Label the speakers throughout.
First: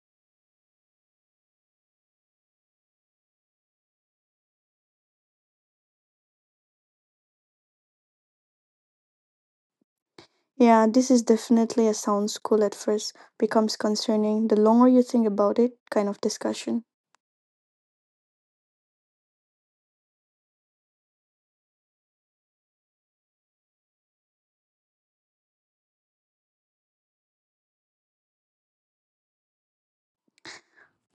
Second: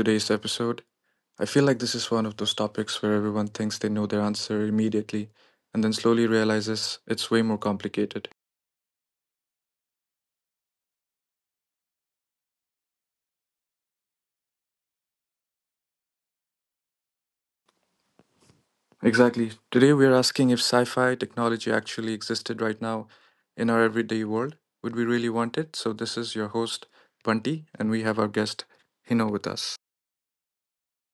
Speaker 1: today's episode. I feel like this is one of those topics where everyone thinks they know their answer immediately and then slowly realizes it's way more complicated.
Speaker 2: Yeah, this is definitely a sounds cool at first, becomes concerning the longer you think about it kind of discussion.
Speaker 1: Exactly. Today we are asking if sci fi technology actually existed right now in our everyday world. Would we really want it? So, this is your host, Bunty, and we have our guest, Hino, with us.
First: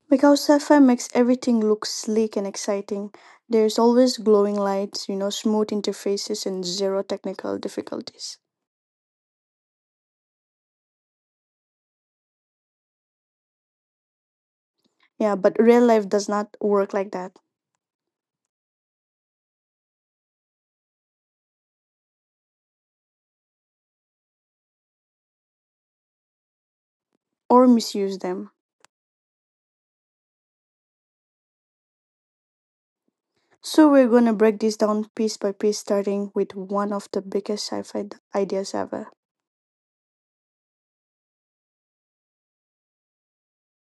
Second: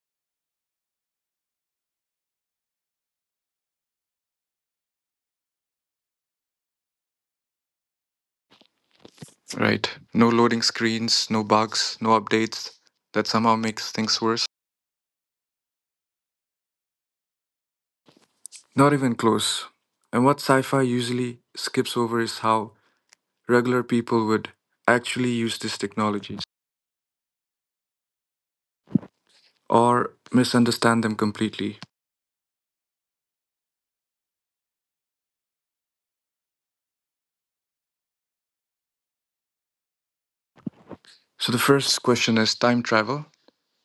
Speaker 2: Because sci-fi makes everything look sleek and exciting. There's always glowing lights, smooth interfaces and zero technical difficulties.
Speaker 1: Right. No loading screens, no bugs, no updates that somehow makes things worse.
Speaker 2: Yeah, but real life does not work like that
Speaker 1: Not even close. And what sci fi usually skips over is how regular people would actually use these technologies
Speaker 2: or misuse them.
Speaker 1: or misunderstand them completely.
Speaker 2: So we're going to break this down piece by piece, starting with one of the biggest sci-fi ideas ever.
Speaker 1: So, the first question is time travel.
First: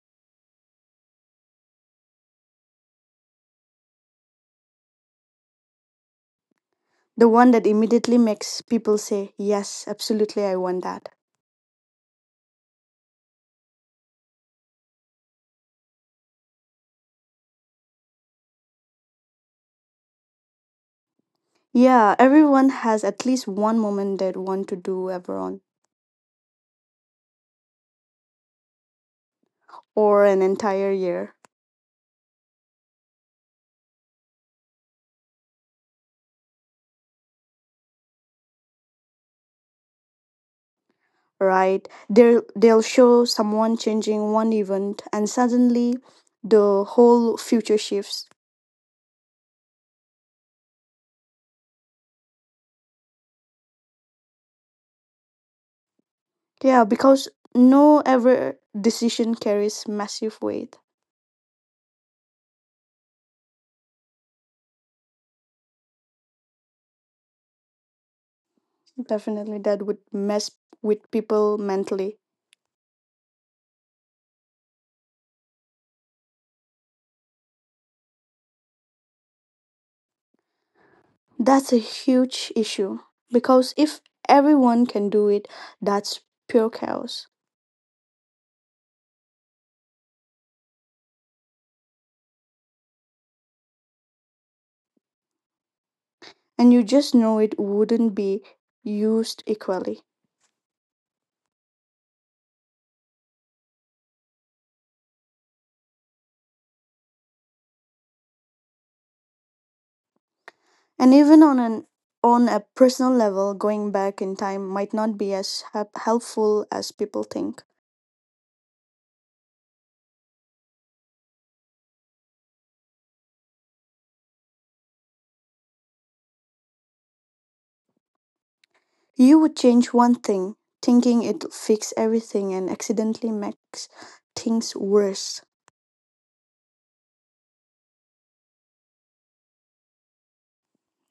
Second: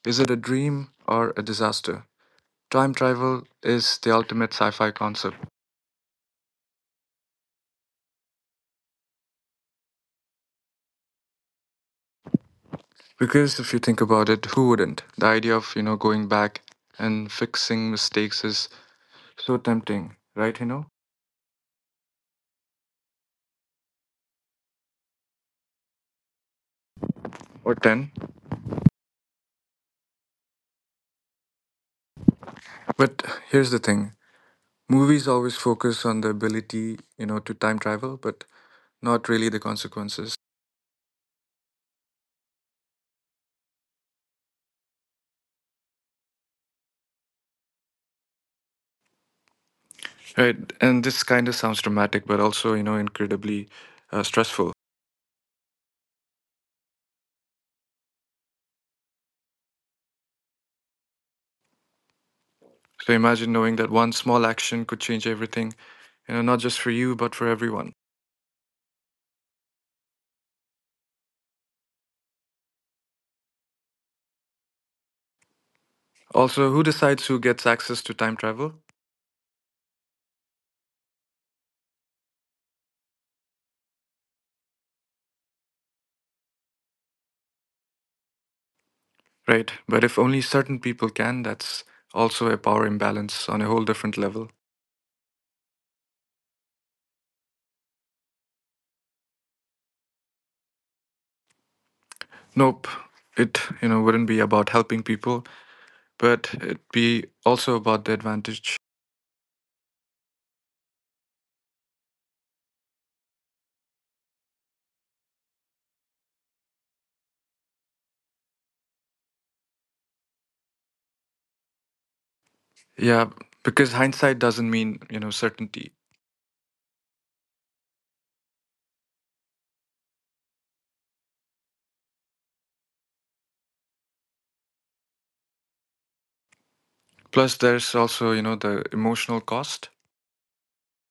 Speaker 1: Is it a dream or a disaster? Time travel is the ultimate sci fi concept.
Speaker 2: The one that immediately makes people say, "Yes, absolutely I want that."
Speaker 1: Because if you think about it, who wouldn't? The idea of, going back and fixing mistakes is so tempting, right,
Speaker 2: Yeah, everyone has at least one moment they want to do ever on,
Speaker 1: Or 10.
Speaker 2: or an entire year,
Speaker 1: But here's the thing movies always focus on the ability, to time travel, but not really the consequences.
Speaker 2: right? They'll show someone changing one event, and suddenly the whole future shifts.
Speaker 1: Right, and this kind of sounds dramatic, but also, incredibly stressful.
Speaker 2: Yeah, because no ever decision carries massive weight.
Speaker 1: So imagine knowing that one small action could change everything, not just for you, but for everyone.
Speaker 2: Definitely, that would mess with people mentally.
Speaker 1: Also, who decides who gets access to time travel?
Speaker 2: That's a huge issue because if everyone can do it, that's pure chaos.
Speaker 1: Right, but if only certain people can, that's also a power imbalance on a whole different level.
Speaker 2: And you just know it wouldn't be used equally.
Speaker 1: Nope, it wouldn't be about helping people, but it'd be also about the advantage.
Speaker 2: And even on an on a personal level, going back in time might not be as helpful as people think.
Speaker 1: Yeah, because hindsight doesn't mean, certainty.
Speaker 2: You would change one thing, thinking it'll fix everything, and accidentally makes things worse.
Speaker 1: Plus, there's also, the emotional cost.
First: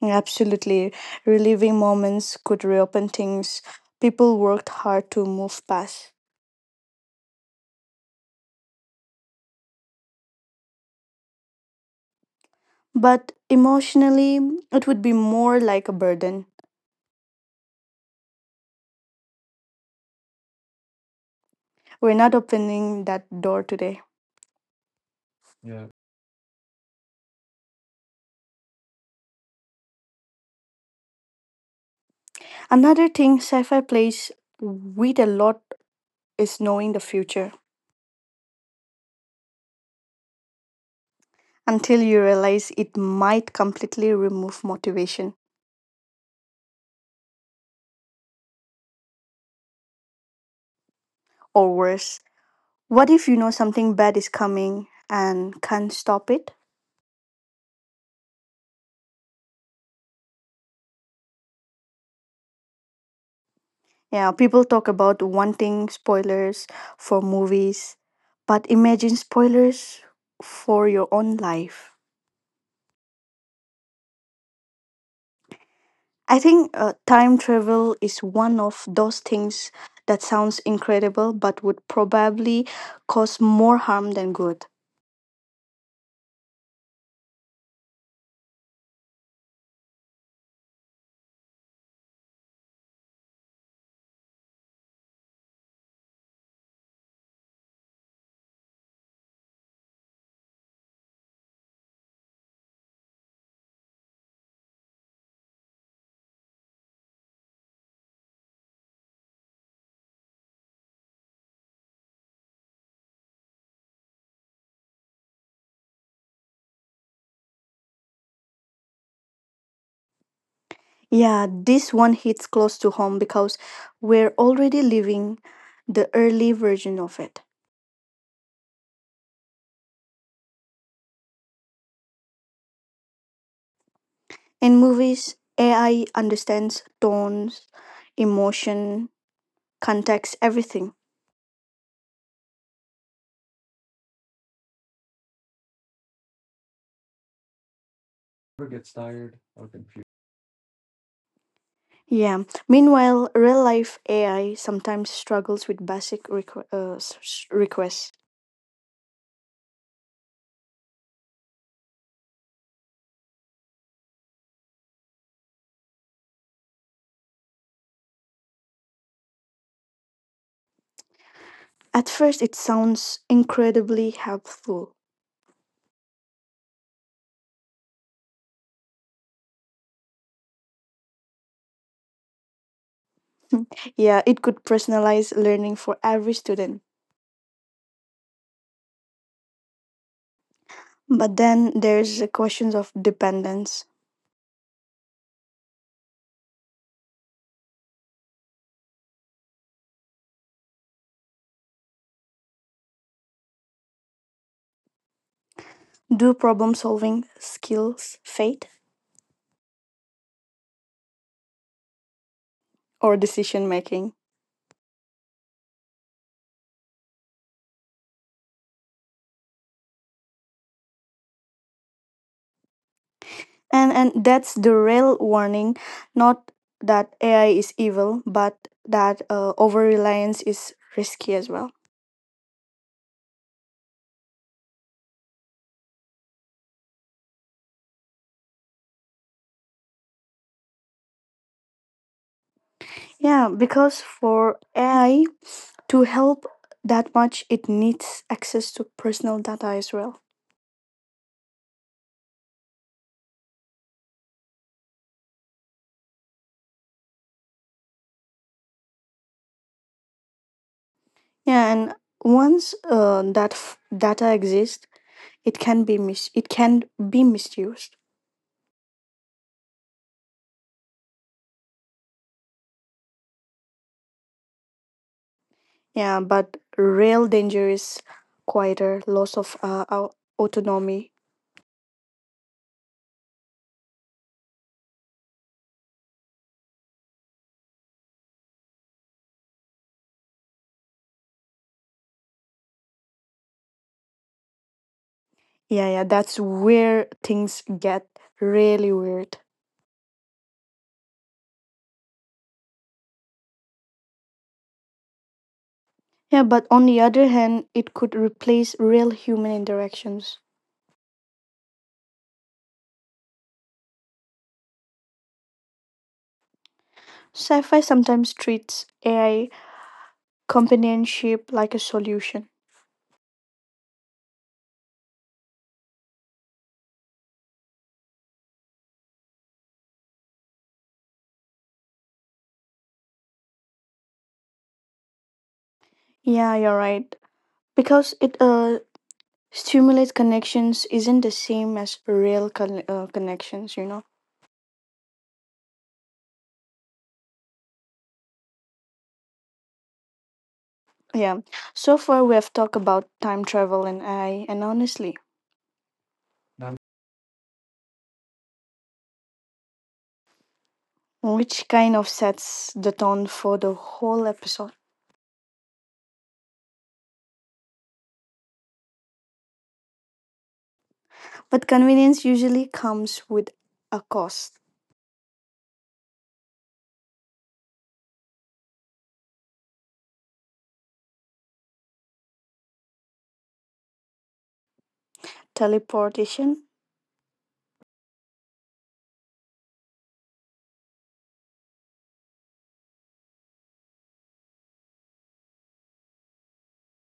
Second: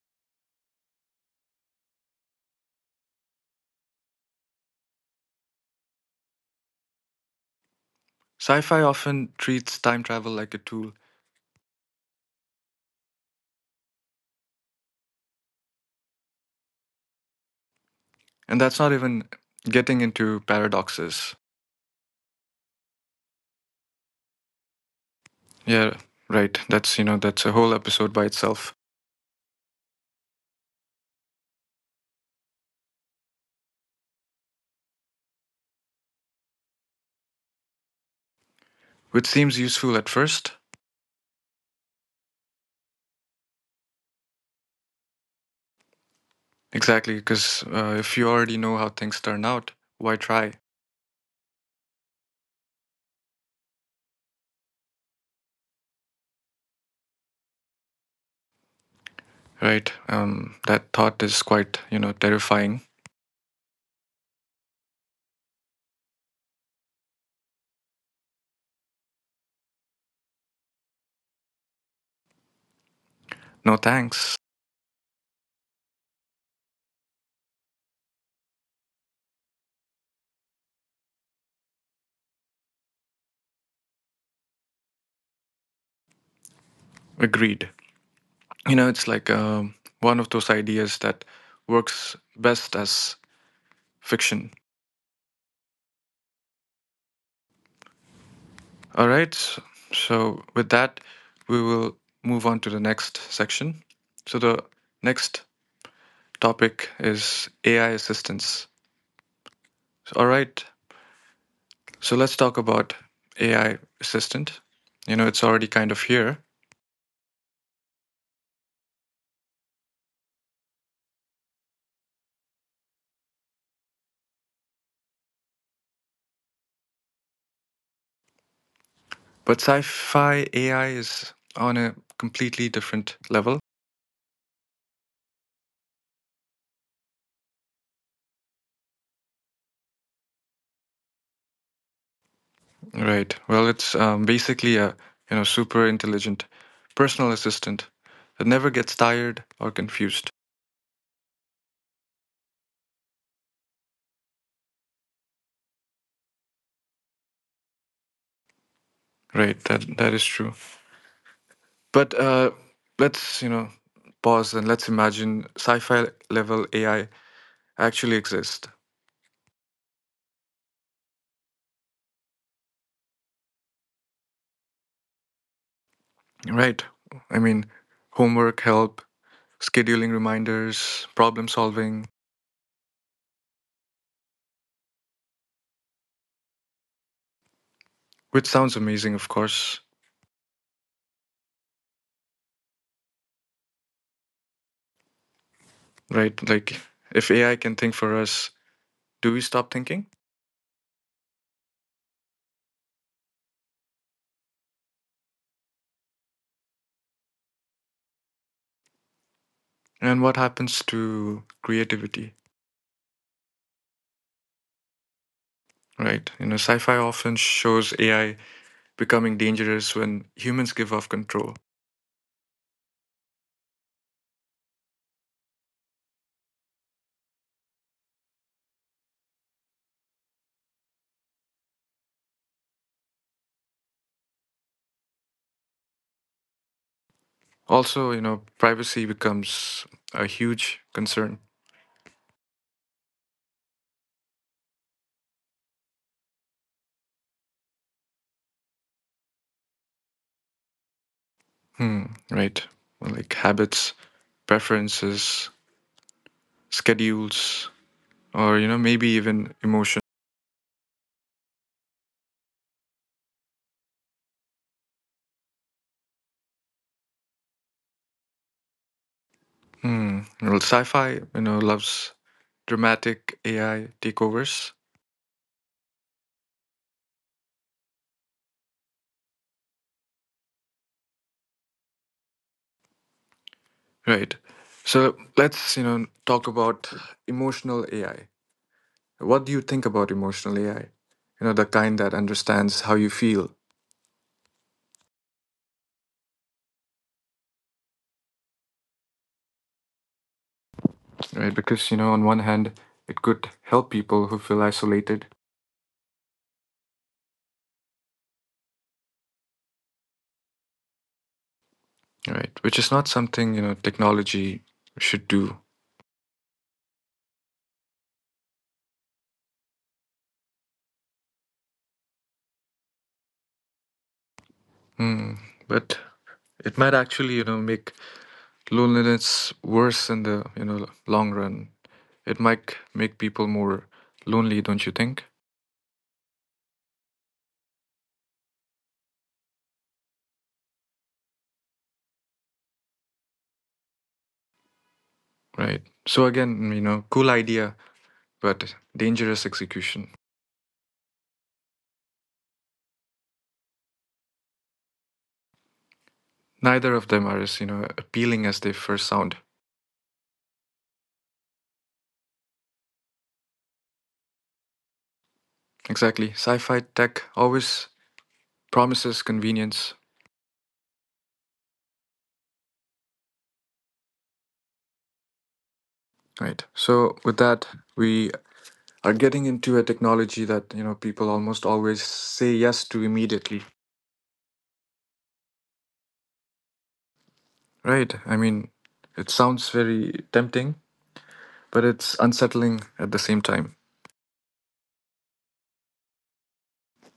Speaker 2: Absolutely, reliving moments could reopen things people worked hard to move past.
Speaker 1: Sci fi often treats time travel like a tool,
Speaker 2: But emotionally, it would be more like a burden.
Speaker 1: and that's not even getting into paradoxes.
Speaker 2: We're not opening that door today.
Speaker 1: Yeah, right. That's a whole episode by itself,
Speaker 2: Another thing sci fi plays with a lot is knowing the future,
Speaker 1: which seems useful at first.
Speaker 2: until you realize it might completely remove motivation,
Speaker 1: Exactly, because if you already know how things turn out, why try?
Speaker 2: or worse. What if you know something bad is coming and can't stop it?
Speaker 1: Right? That thought is quite, terrifying.
Speaker 2: Yeah, people talk about wanting spoilers for movies, but imagine spoilers for your own life.
Speaker 1: No thanks.
Speaker 2: I think time travel is one of those things that sounds incredible but would probably cause more harm than good.
Speaker 1: Agreed. It's like one of those ideas that works best as fiction. All right. So, with that, we will move on to the next section. So, the next topic is AI assistants. All right. So, let's talk about AI assistant. It's already kind of here,
Speaker 2: Yeah, this one hits close to home because we're already living the early version of it.
Speaker 1: but sci fi AI is on a completely different level.
Speaker 2: In movies, AI understands tones, emotion, context, everything.
Speaker 1: Right. It's basically a, super intelligent personal assistant that never gets tired or confused.
Speaker 2: Yeah. Meanwhile, real life AI sometimes struggles with basic requests.
Speaker 1: Right. That is true. But let's pause and let's imagine sci-fi level AI actually exist,
Speaker 2: At first, it sounds incredibly helpful.
Speaker 1: right? I mean, homework help, scheduling reminders, problem solving,
Speaker 2: Yeah, it could personalize learning for every student.
Speaker 1: which sounds amazing, of course,
Speaker 2: But then there's the questions of dependence.
Speaker 1: right? Like if AI can think for us, do we stop thinking?
Speaker 2: Do problem solving skills fade,
Speaker 1: And what happens to creativity,
Speaker 2: or decision making?
Speaker 1: right? Sci-fi often shows AI becoming dangerous when humans give off control.
Speaker 2: And that's the real warning, not that AI is evil, but that over reliance is risky as well.
Speaker 1: Also, privacy becomes a huge concern.
Speaker 2: Yeah, because for AI to help that much, it needs access to personal data as well.
Speaker 1: Hmm, right. Well, like habits, preferences, schedules, or, maybe even emotion.
Speaker 2: Yeah, and once data exists, it can be it can be misused.
Speaker 1: Hmm. Well, sci fi, loves dramatic AI takeovers.
Speaker 2: Yeah, but real danger is quieter loss of autonomy.
Speaker 1: Right. So let's, talk about emotional AI. What do you think about emotional AI? The kind that understands how you feel,
Speaker 2: Yeah, yeah, that's where things get really weird.
Speaker 1: right? Because, on one hand, it could help people who feel isolated,
Speaker 2: Yeah, but on the other hand, it could replace real human interactions.
Speaker 1: right? Which is not something, technology should do.
Speaker 2: Sci-fi sometimes treats AI companionship like a solution.
Speaker 1: Hmm. But it might actually, make loneliness worse in the, long run. It might make people more lonely, don't you think?
Speaker 2: Yeah, you're right because it Stimulate connections isn't the same as real connections, you know?
Speaker 1: Right. So again, cool idea, but dangerous execution.
Speaker 2: Yeah. So far, we have talked about time travel and AI, and honestly,
Speaker 1: Neither of them are as, appealing as they first sound.
Speaker 2: which kind of sets the tone for the whole episode.
Speaker 1: Exactly. Sci-fi tech always promises convenience,
Speaker 2: But convenience usually comes with a cost.
Speaker 1: right? So with that, we are getting into a technology that, people almost always say yes to immediately.
Speaker 2: Teleportation?
Speaker 1: Right. I mean, it sounds very tempting, but it's unsettling at the same time.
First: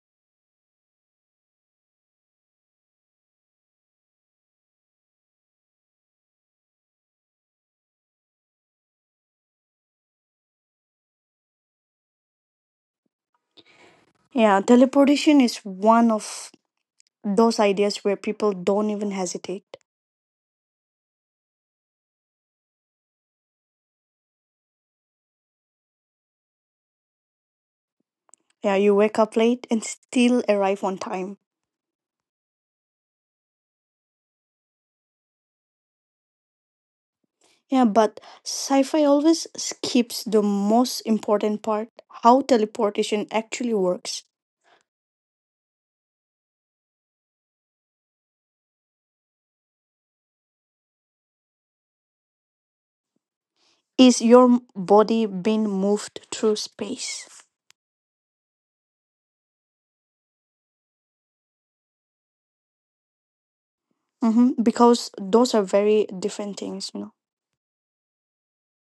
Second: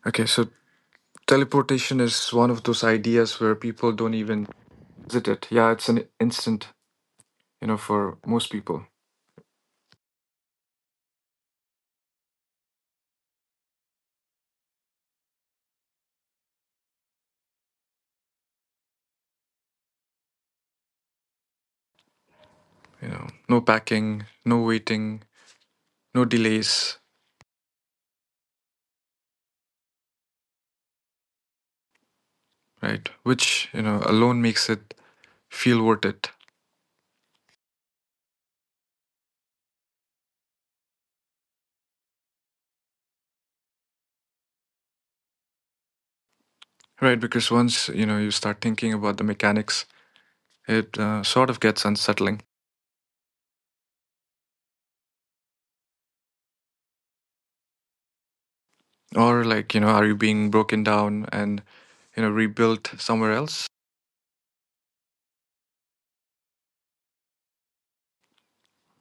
Speaker 1: Okay, so teleportation is one of those ideas where people don't even visit it. Yeah, it's an instant, for most people.
Speaker 2: Yeah, teleportation is one of those ideas where people don't even hesitate.
Speaker 1: No packing, no waiting, no delays,
Speaker 2: Yeah, you wake up late and still arrive on time.
Speaker 1: right? Which, alone makes it feel worth it,
Speaker 2: Yeah, but sci fi always skips the most important part: how teleportation actually works.
Speaker 1: right? Because once, you start thinking about the mechanics, it sort of gets unsettling.
Speaker 2: Is your body being moved through space?
Speaker 1: Or, like, are you being broken down and, rebuilt somewhere else?
Speaker 2: Hmm. Because those are very different things, you know.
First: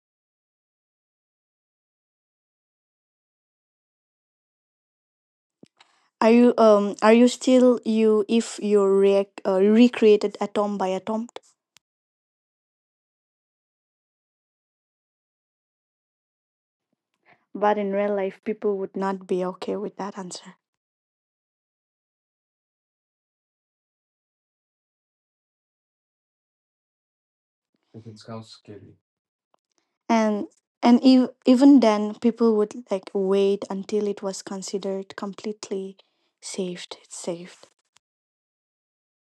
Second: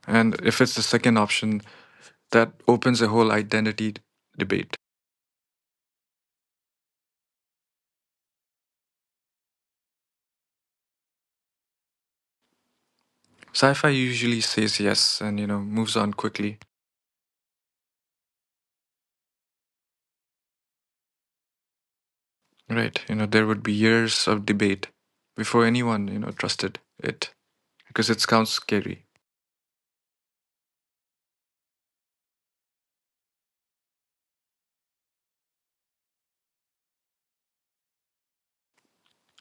Speaker 1: And if it's the second option, that opens a whole debate.
Speaker 2: Are you still you if you react recreated atom by atom?
Speaker 1: Sci-fi usually says yes and moves on quickly.
Speaker 2: But in real life, people would not be okay with that answer.
Speaker 1: Right, there would be years of debate before anyone trusted it because it sounds scary.
Speaker 2: And and even then, people would like wait until it was considered completely saved. It's saved.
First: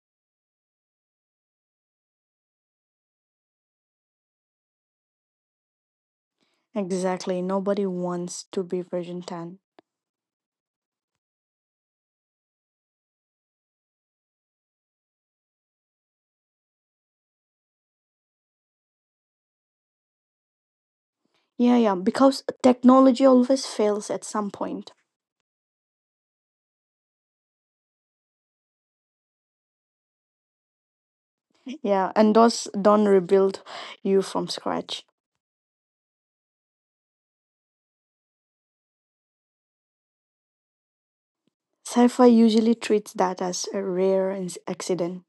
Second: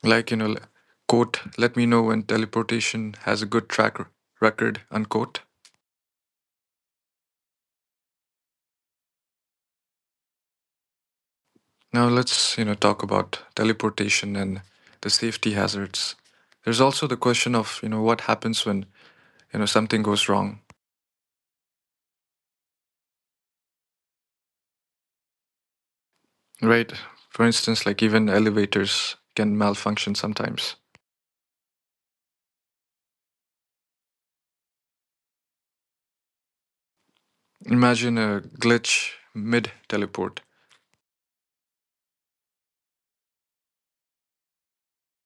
Speaker 1: Like you know, l- Quote, "Let me know when teleportation has a good record." Unquote.
Speaker 2: Exactly. Nobody wants to be version 10.
Speaker 1: Now let's talk about teleportation and the safety hazards. There's also the question of what happens when something goes wrong.
Speaker 2: Yeah, yeah, because technology always fails at some point.
Speaker 1: Right. For instance, like even elevators can malfunction sometimes.
Speaker 2: Yeah, and those don't rebuild you from scratch.
Speaker 1: Imagine a glitch mid teleport.
Speaker 2: Sci fi usually treats that as a rare accident.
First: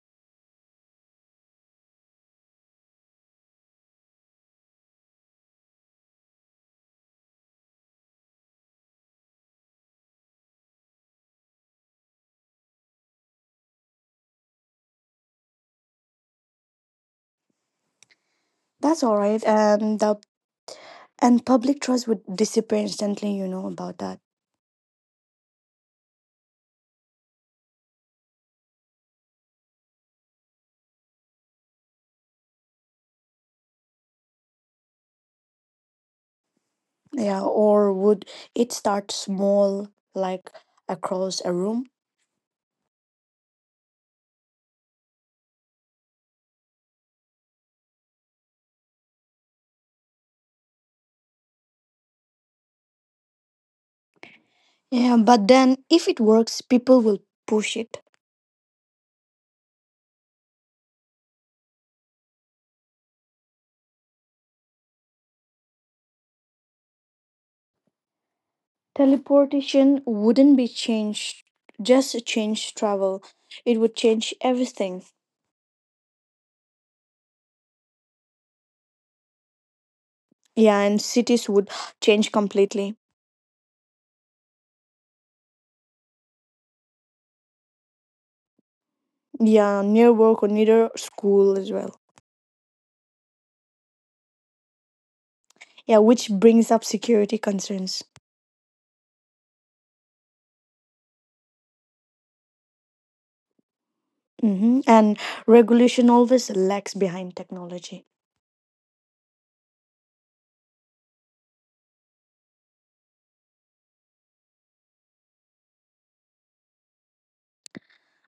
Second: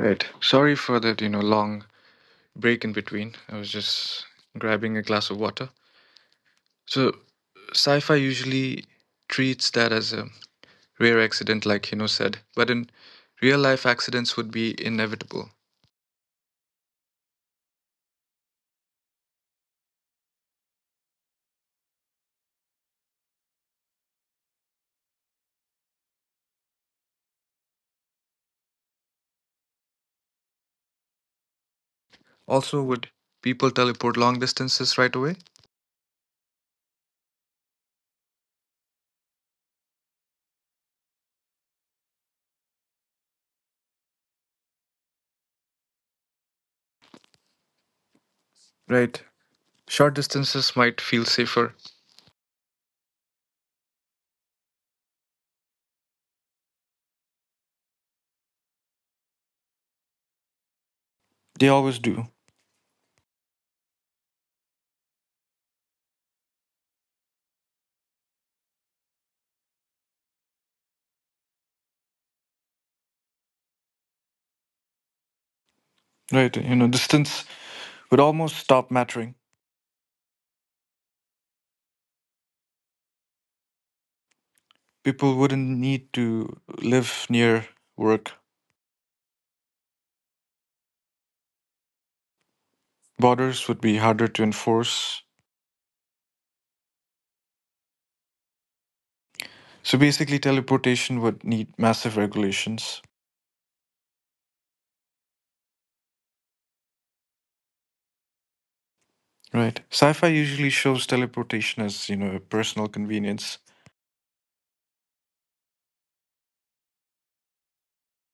Speaker 1: Right. Sorry for that, long break in between. I was just grabbing a glass of water. So, sci fi usually treats that as a rare accident, like Hino said, but in real life, accidents would be inevitable.
Speaker 2: That's all right. And public trust would disappear instantly, about that.
Speaker 1: Also, would people teleport long distances right away?
Speaker 2: Yeah, or would it start small, like across a room?
Speaker 1: Right. Short distances might feel safer.
Speaker 2: Yeah, but then if it works, people will push it.
Speaker 1: They always do.
Speaker 2: Teleportation wouldn't be changed, just change travel. It would change everything.
Speaker 1: Right. Distance would almost stop mattering.
Speaker 2: Yeah, and cities would change completely.
Speaker 1: People wouldn't need to live near work.
Speaker 2: Yeah, near work or near school as well.
Speaker 1: Borders would be harder to enforce.
Speaker 2: Yeah, which brings up security concerns.
Speaker 1: So basically, teleportation would need massive regulations,
Speaker 2: Hmm. And regulation always lags behind technology.
Speaker 1: right? Sci fi usually shows teleportation as, a personal convenience.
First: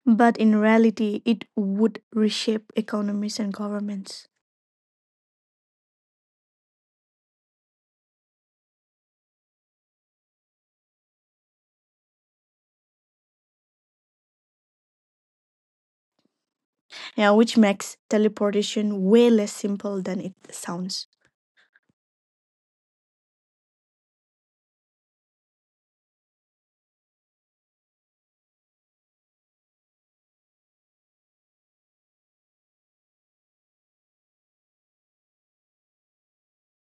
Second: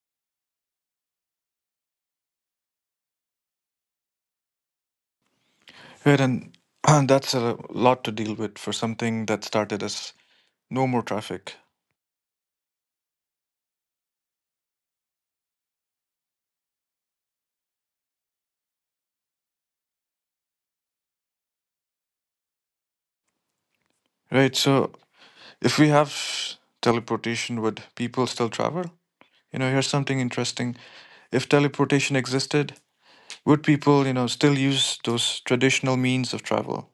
Speaker 2: But in reality, it would reshape economies and governments.
Speaker 1: Right, and that's a lot to deal with for something that started as no more traffic,
Speaker 2: Yeah, which makes teleportation way less simple than it sounds.
Speaker 1: right? So if we have teleportation, would people still travel? Here's something interesting. If teleportation existed, would people, still use those traditional means of travel?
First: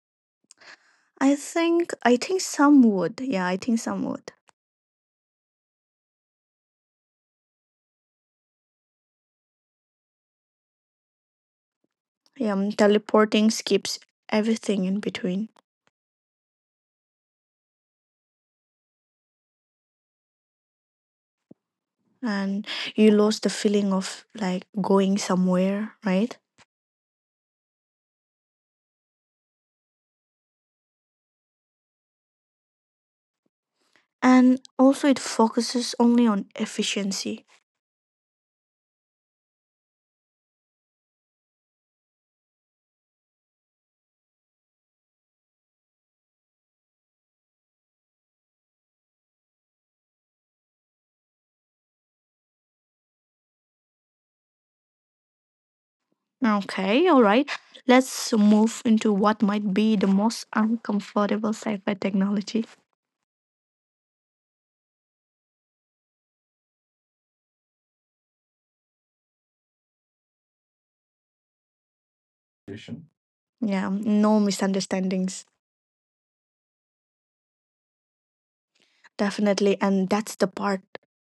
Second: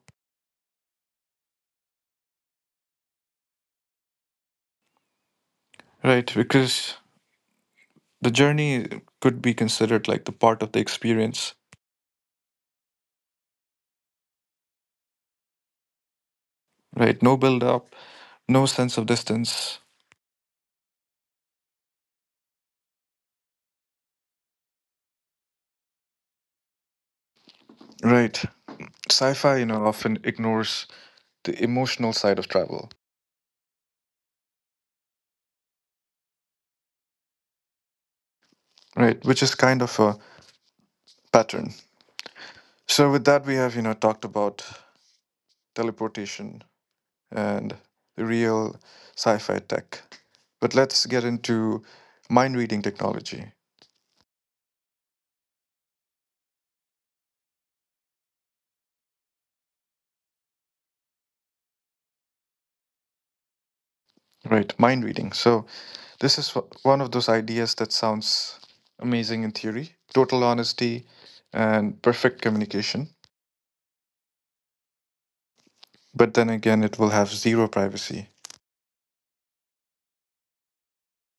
Speaker 2: I think some would. Yeah, I think some would.
Speaker 1: Right, because the journey could be considered like the part of the experience,
Speaker 2: Yeah, teleporting skips everything in between,
Speaker 1: right? No build up, no sense of distance,
Speaker 2: and you lose the feeling of like going somewhere, right?
Speaker 1: right? Sci fi, often ignores the emotional side of travel,
Speaker 2: And also, it focuses only on efficiency.
Speaker 1: right? Which is kind of a pattern. So, with that, we have, talked about teleportation and the real sci fi tech. But let's get into mind reading technology,
Speaker 2: Okay, all right. Let's move into what might be the most uncomfortable sci-fi technology.
Speaker 1: right? Mind reading. So, this is one of those ideas that sounds amazing in theory, total honesty and perfect communication.
Speaker 2: Yeah, no misunderstandings,
Speaker 1: But then again, it will have zero privacy.
Speaker 2: definitely. And that's the part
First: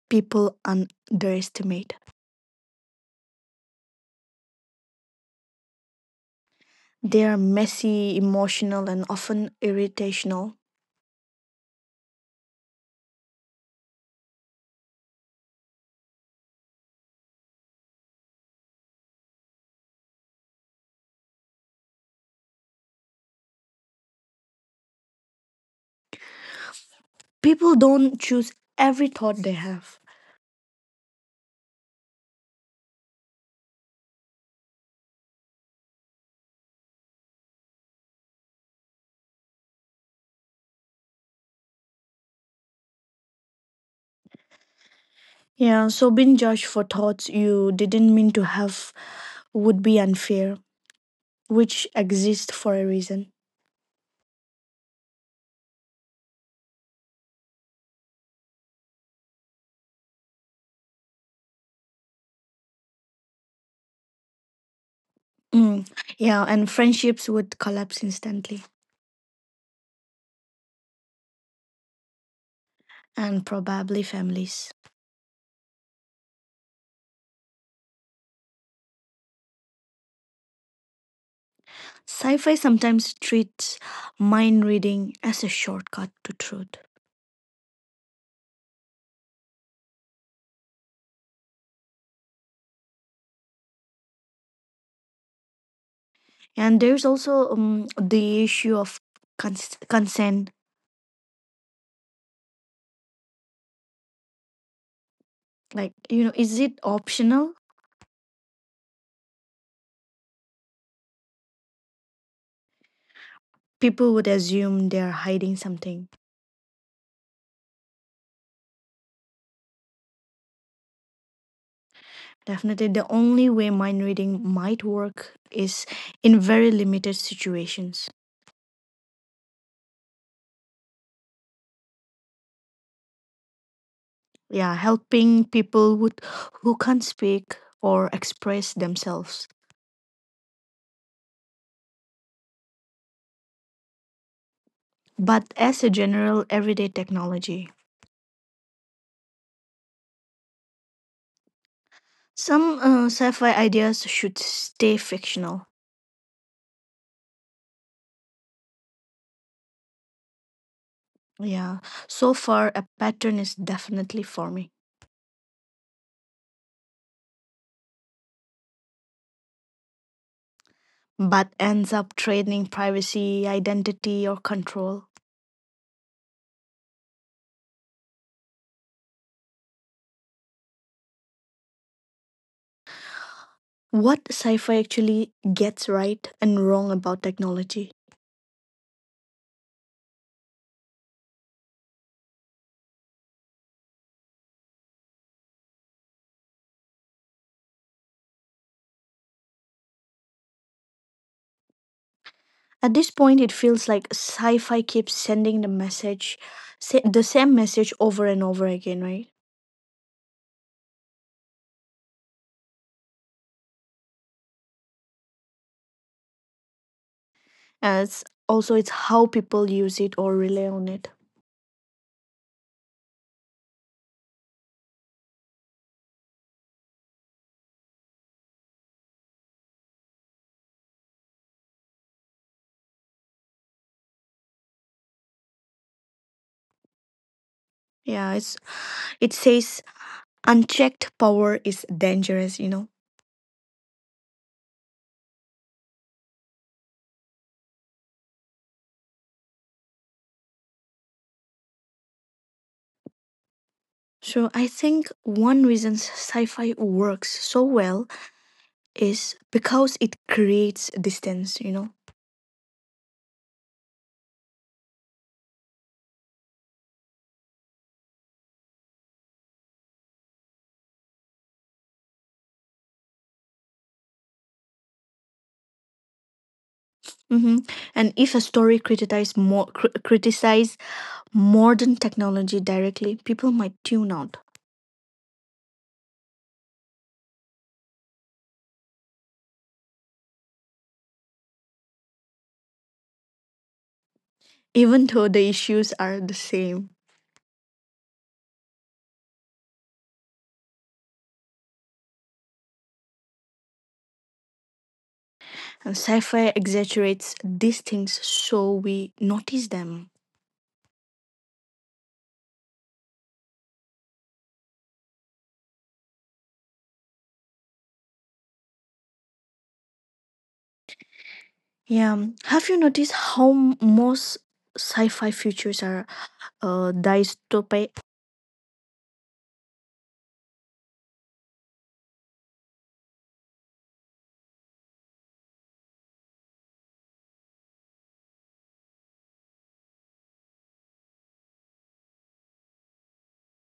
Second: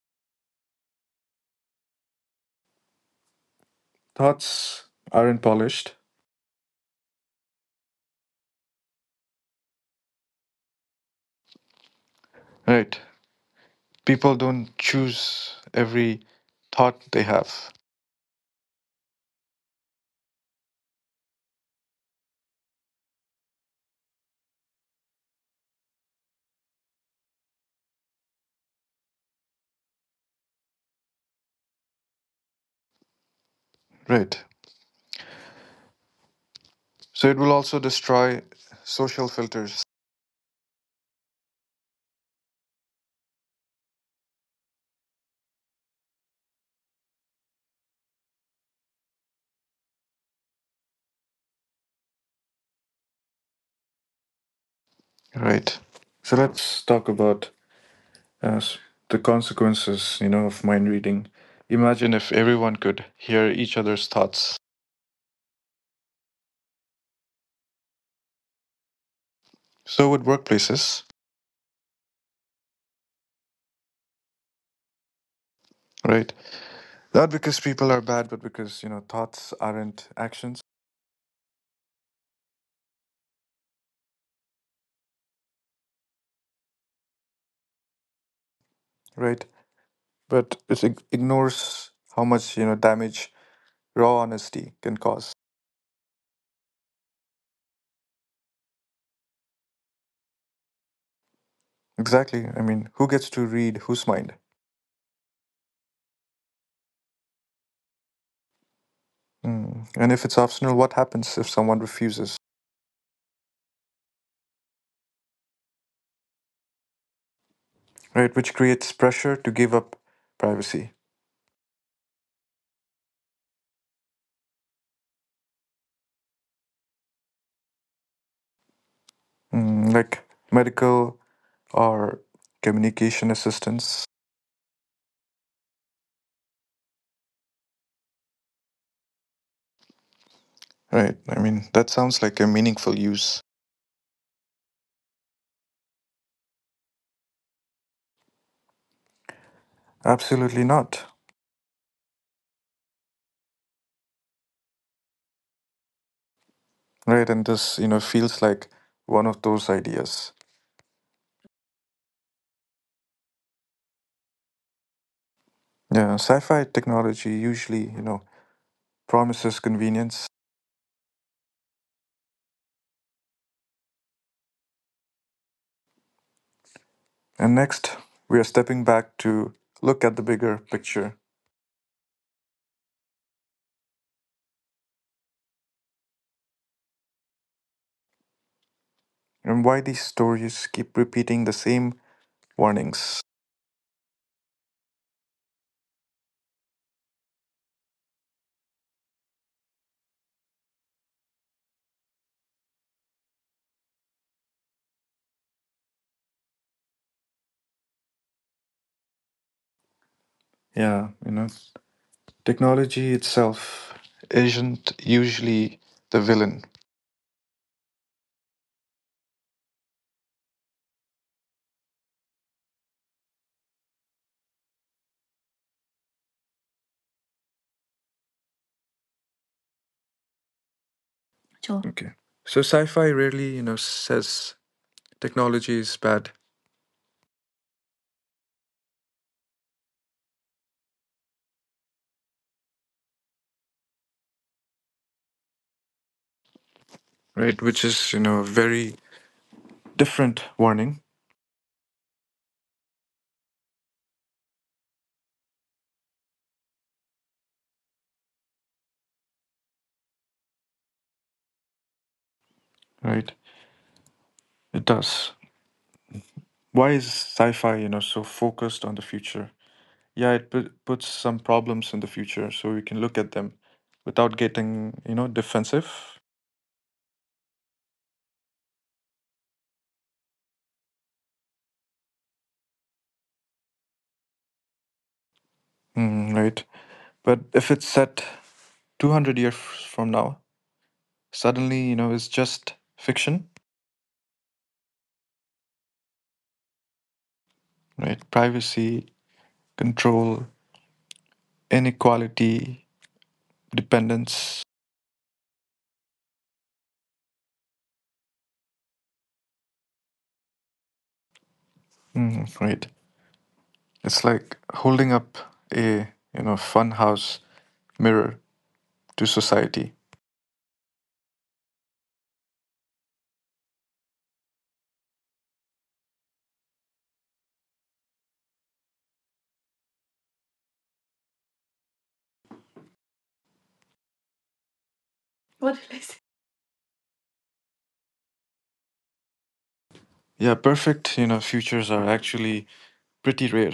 Speaker 2: people underestimate.
Speaker 1: Thoughts aren't polished.
Speaker 2: They are messy, emotional, and often irritational.
Speaker 1: Right. People don't choose every thought they have.
Speaker 2: People don't choose every thought they have.
Speaker 1: Right. So it will also destroy social filters.
Speaker 2: Yeah, so being judged for thoughts you didn't mean to have would be unfair, which exist for a reason.
Speaker 1: Right. So let's talk about uh, s- the consequences, of mind reading. Imagine if everyone could hear each other's thoughts.
Speaker 2: Mm. Yeah, and friendships would collapse instantly,
Speaker 1: So with workplaces,
Speaker 2: and probably families.
Speaker 1: right? Not because people are bad, but because thoughts aren't actions,
Speaker 2: Sci fi sometimes treats mind reading as a shortcut to truth.
Speaker 1: right? But it ignores how much damage raw honesty can cause.
Speaker 2: And there's also the issue of consent.
Speaker 1: Exactly. I mean, who gets to read whose mind?
Speaker 2: Like, you know, is it optional?
Speaker 1: Mm. And if it's optional, what happens if someone refuses,
Speaker 2: People would assume they're hiding something.
Speaker 1: right? Which creates pressure to give up privacy,
Speaker 2: Definitely, the only way mind reading might work is in very limited situations.
Speaker 1: mm, like medical or communication assistance,
Speaker 2: Yeah, helping people who can't speak or express themselves.
Speaker 1: right? I mean, that sounds like a meaningful use.
Speaker 2: But as a general everyday technology,
Speaker 1: Absolutely not.
Speaker 2: some sci-fi ideas should stay fictional.
Speaker 1: Right, and this, feels like one of those ideas.
Speaker 2: Yeah. So far, a pattern is definitely forming,
Speaker 1: Yeah, sci-fi technology usually, promises convenience.
Speaker 2: but ends up trading privacy, identity, or control.
Speaker 1: And next, we are stepping back to look at the bigger picture
Speaker 2: What sci-fi actually gets right and wrong about technology?
Speaker 1: and why these stories keep repeating the same warnings.
Speaker 2: At this point, it feels like sci-fi keeps sending the message, the same message over and over again, right?
Speaker 1: Yeah, technology itself isn't usually the villain.
Speaker 2: As also, it's how people use it or rely on it.
Speaker 1: Oh. Okay. So sci-fi rarely, says technology is bad,
Speaker 2: Yeah, it's It says unchecked power is dangerous, you know.
Speaker 1: right? Which is, a very different warning,
Speaker 2: So I think one reason sci fi works so well is because it creates distance, you know.
Speaker 1: right? It does. Why is sci-fi, so focused on the future? Yeah, it puts some problems in the future, so we can look at them without getting, defensive.
Speaker 2: Hmm. And if a story criticize more criticize modern technology directly, people might tune out,
Speaker 1: Mm, right. But if it's set 200 years from now, suddenly, it's just fiction,
Speaker 2: even though the issues are the same.
Speaker 1: right? Privacy, control, inequality, dependence.
Speaker 2: And sci-fi exaggerates these things so we notice them.
Speaker 1: Mm, right. It's like holding up a, funhouse mirror to society.
Speaker 2: Yeah. Have you noticed how most sci-fi futures are dystopia.
Speaker 1: What did I say? Yeah, perfect, futures are actually pretty rare,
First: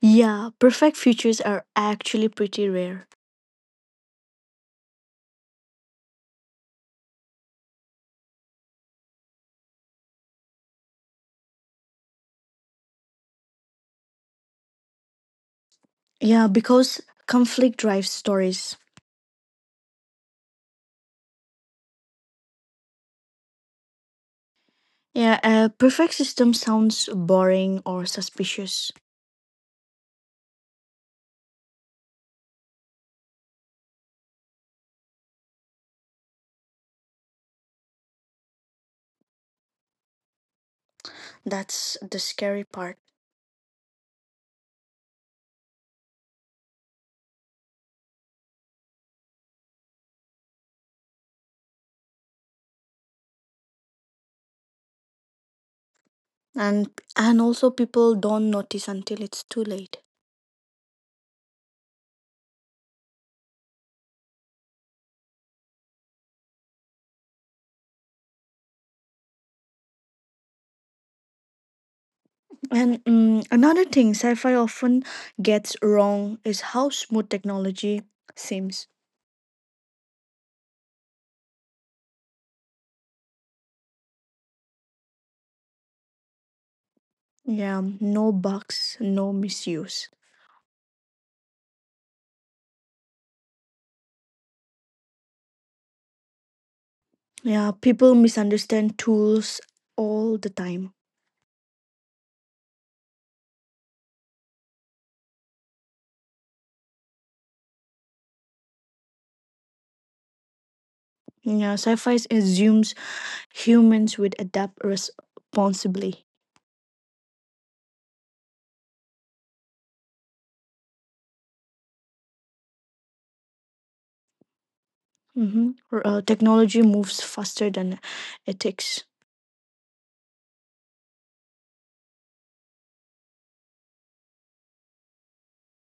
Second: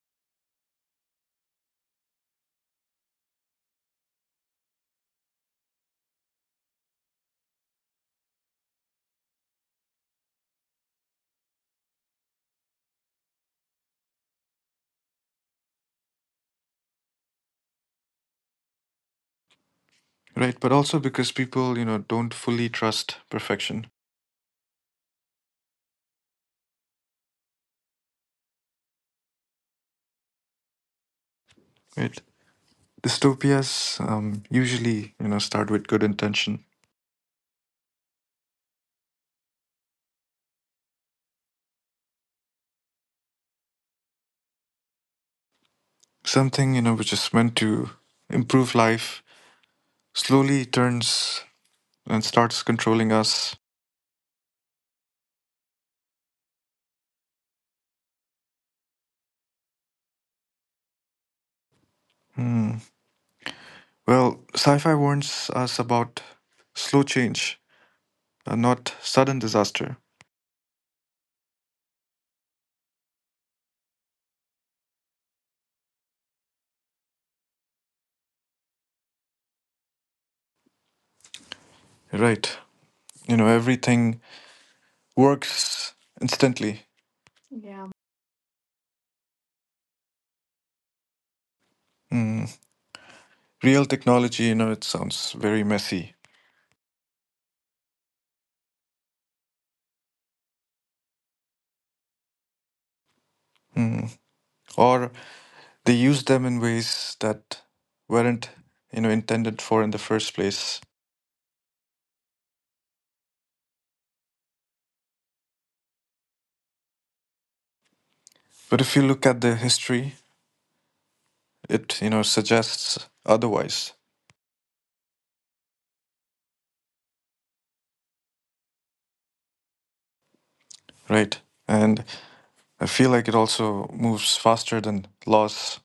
Speaker 2: Yeah, perfect futures are actually pretty rare. Yeah, because conflict drives stories.
Speaker 1: right? But also because people, don't fully trust perfection,
Speaker 2: Yeah, a perfect system sounds boring or suspicious.
Speaker 1: right? Dystopias usually, start with good intention.
Speaker 2: That's the scary part.
Speaker 1: Something, which is meant to improve life slowly turns and starts controlling us.
Speaker 2: And and also people don't notice until it's too late.
Speaker 1: Hmm. Well, sci fi warns us about slow change, not sudden disaster,
Speaker 2: And another thing sci-fi often gets wrong is how smooth technology seems.
Speaker 1: right? Everything works instantly.
Speaker 2: Yeah, no bugs, no misuse.
Speaker 1: Hmm. Real technology, it sounds very messy.
Speaker 2: Yeah, people misunderstand tools all the time.
Speaker 1: Mm. Or they used them in ways that weren't, intended for in the first place.
Speaker 2: Yeah, sci-fi assumes humans would adapt responsibly.
Speaker 1: But if you look at the history, it, suggests otherwise,
Speaker 2: Mm-hmm. Technology moves faster than ethics.
Speaker 1: right? And I feel like it also moves faster than laws,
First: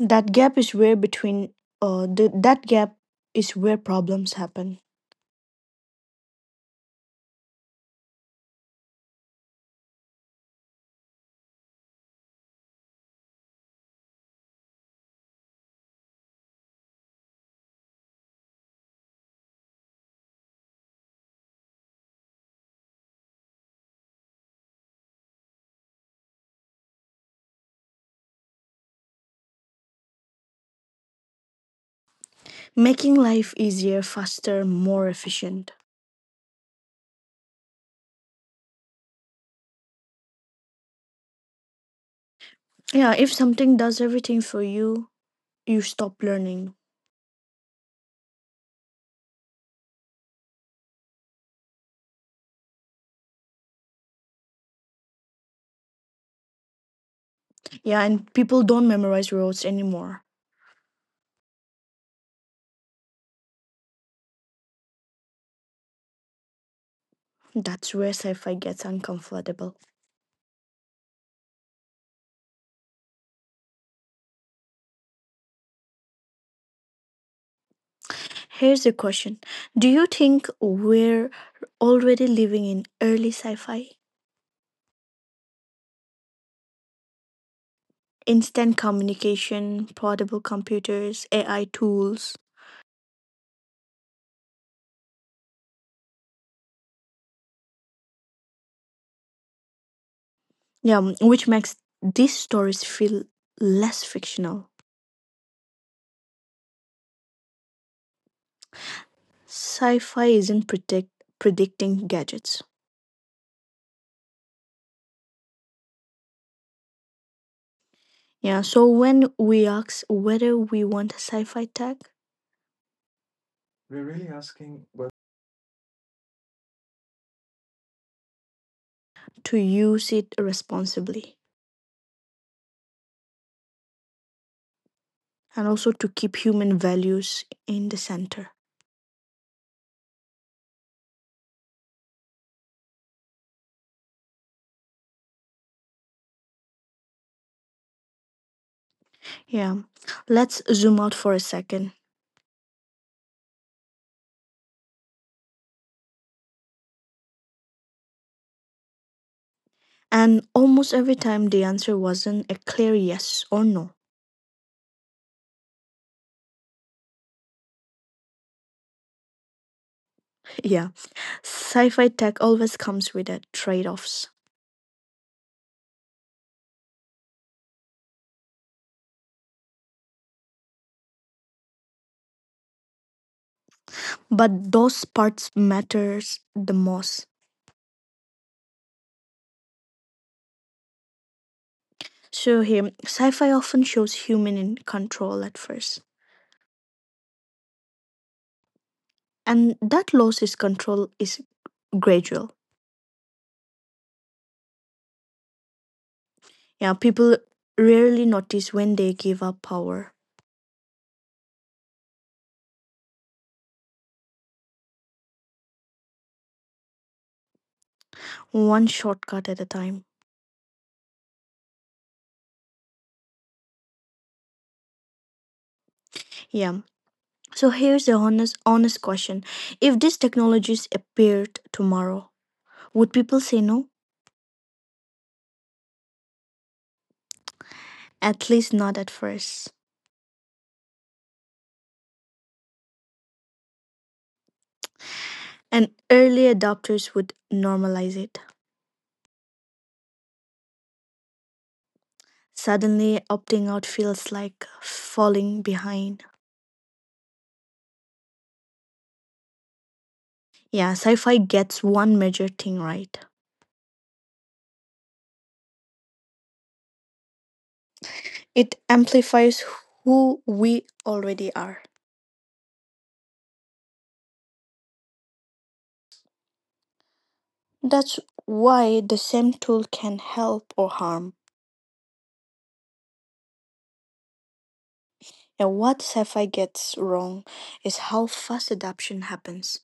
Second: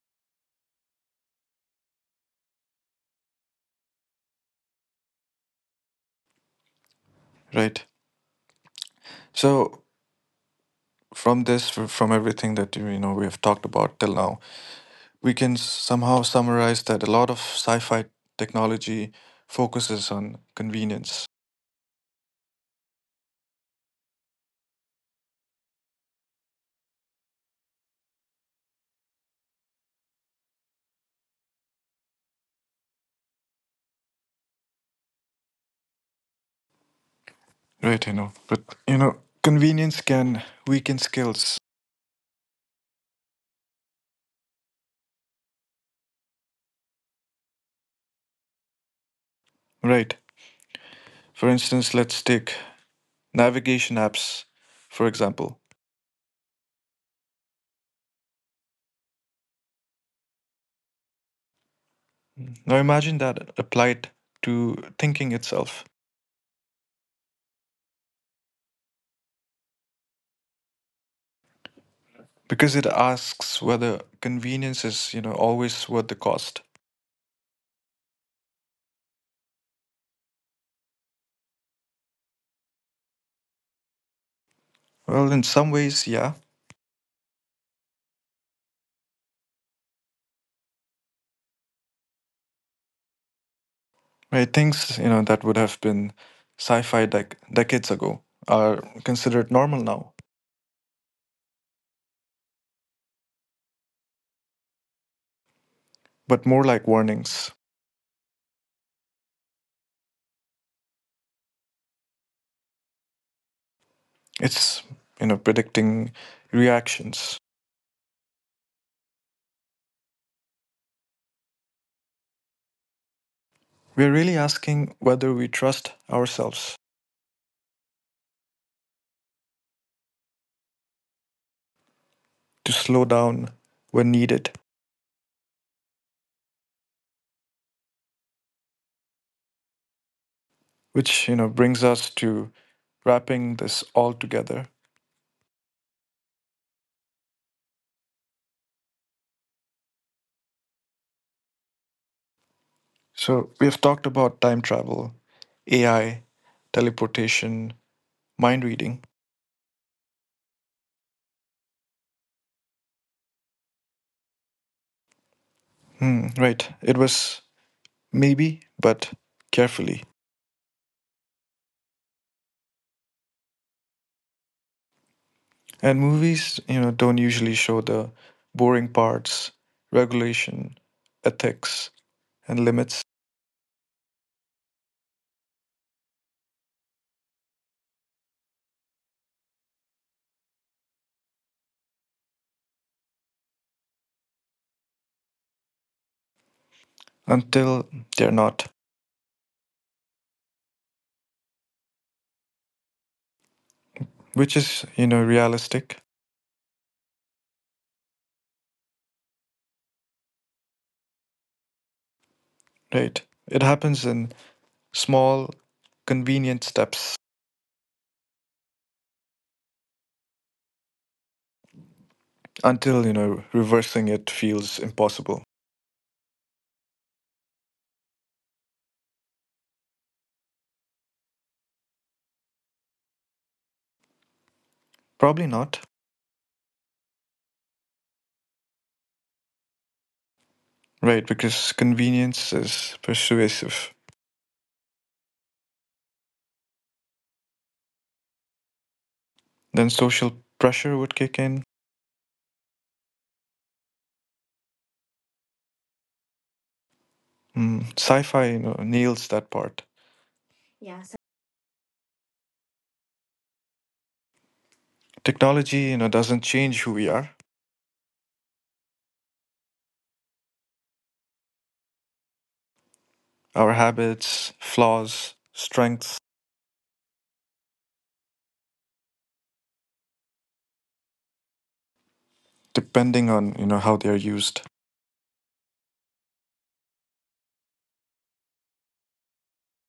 Speaker 2: That gap is where between that gap is where problems happen.
Speaker 1: right? So from this, from everything that, we have talked about till now, we can somehow summarize that a lot of sci-fi technology focuses on convenience.
Speaker 2: Making life easier, faster, more efficient.
Speaker 1: Right, I know. But, you know, convenience can weaken skills,
Speaker 2: Yeah, if something does everything for you, you stop learning.
Speaker 1: right? For instance, let's take navigation apps, for example.
Speaker 2: Yeah, and people don't memorize roads anymore.
Speaker 1: Now imagine that applied to thinking itself,
Speaker 2: That's where sci-fi gets uncomfortable.
Speaker 1: because it asks whether convenience is, always worth the cost.
Speaker 2: Here's a question: do you think we're already living in early sci fi?
Speaker 1: Well, in some ways, yeah.
Speaker 2: Instant communication, portable computers, AI tools.
Speaker 1: Right, things, that would have been decades ago are considered normal now,
Speaker 2: Yeah, which makes these stories feel less fictional.
Speaker 1: but more like warnings.
Speaker 2: Sci fi isn't predicting gadgets.
Speaker 1: It's, predicting reactions.
Speaker 2: Yeah, so when we ask whether we want sci fi tech,
Speaker 1: We're really asking whether we trust ourselves
Speaker 2: to use it responsibly
Speaker 1: to slow down when needed,
Speaker 2: and also to keep human values in the center.
Speaker 1: which brings us to wrapping this all together.
Speaker 2: Yeah, let's zoom out for a second.
Speaker 1: So we have talked about time travel, AI, teleportation, mind reading.
Speaker 2: And almost every time the answer wasn't a clear yes or no.
Speaker 1: Hmm, right. It was maybe, but carefully.
Speaker 2: Yeah, sci fi tech always comes with a trade offs.
Speaker 1: And movies, don't usually show the boring parts, regulation, ethics, and limits
Speaker 2: But those parts matters the most. So here, sci-fi often shows human in control at first.
Speaker 1: until they're not,
Speaker 2: And that loss is control is gradual.
Speaker 1: which is, realistic.
Speaker 2: Yeah, people rarely notice when they give up power.
Speaker 1: Right. It happens in small, convenient steps
Speaker 2: One shortcut at a time.
Speaker 1: until, reversing it feels impossible.
Speaker 2: Yeah. So here's the honest question. If these technologies appeared tomorrow, would people say no?
Speaker 1: Probably not.
Speaker 2: At least not at first.
Speaker 1: Right, because convenience is persuasive.
Speaker 2: And early adopters would normalize it.
Speaker 1: Then social pressure would kick in.
Speaker 2: Suddenly, opting out feels like falling behind.
Speaker 1: Mm, sci-fi, nails that part.
Speaker 2: Yeah, sci fi gets one major thing right.
Speaker 1: Technology, doesn't change who we are,
Speaker 2: It amplifies who we already are.
Speaker 1: our habits, flaws, strengths,
Speaker 2: That's why the same tool can help or harm.
Speaker 1: depending on, how they are used.
Speaker 2: And what sci fi gets wrong is how fast adoption happens.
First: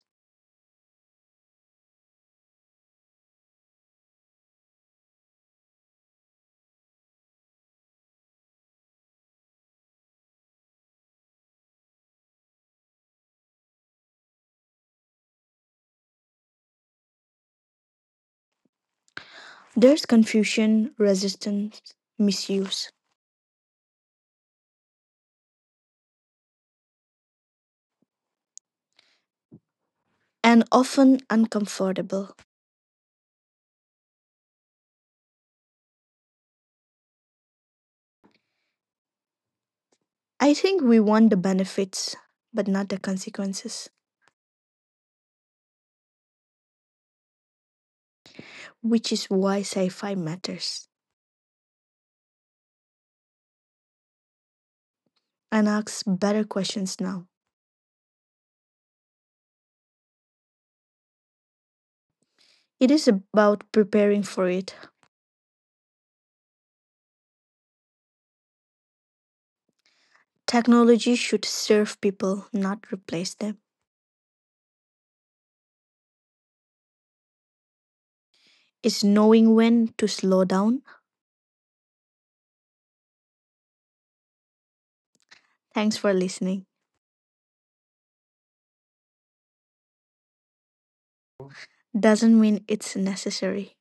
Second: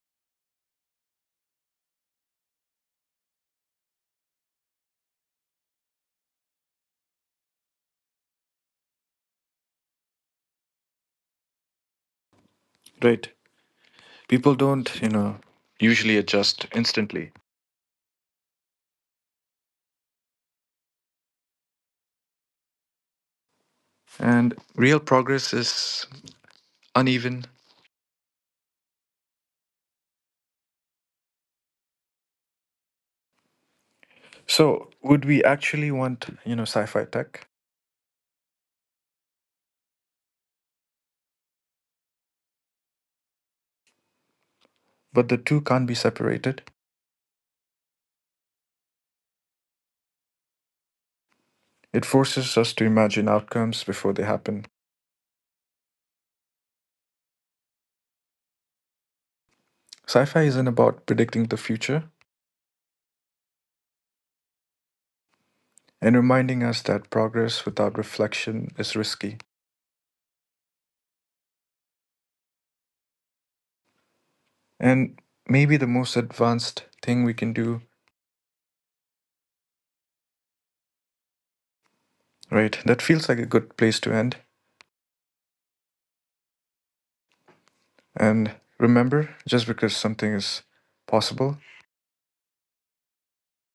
Speaker 1: Right. People don't, usually adjust instantly.
Speaker 2: There's confusion, resistance, misuse.
Speaker 1: And real progress is uneven.
Speaker 2: And often uncomfortable.
Speaker 1: So, would we actually want, sci-fi tech?
Speaker 2: I think we want the benefits, but not the consequences,
Speaker 1: But the two can't be separated.
Speaker 2: which is why sci fi matters
Speaker 1: It forces us to imagine outcomes before they happen.
Speaker 2: and asks better questions now.
Speaker 1: Sci-fi isn't about predicting the future
Speaker 2: It is about preparing for it.
Speaker 1: and reminding us that progress without reflection is risky.
Speaker 2: Technology should serve people, not replace them.
Speaker 1: And maybe the most advanced thing we can do,
Speaker 2: It's knowing when to slow down.
Speaker 1: right? That feels like a good place to end.
Speaker 2: Thanks for listening.
Speaker 1: And remember, just because something is possible
Speaker 2: Doesn't mean it's necessary.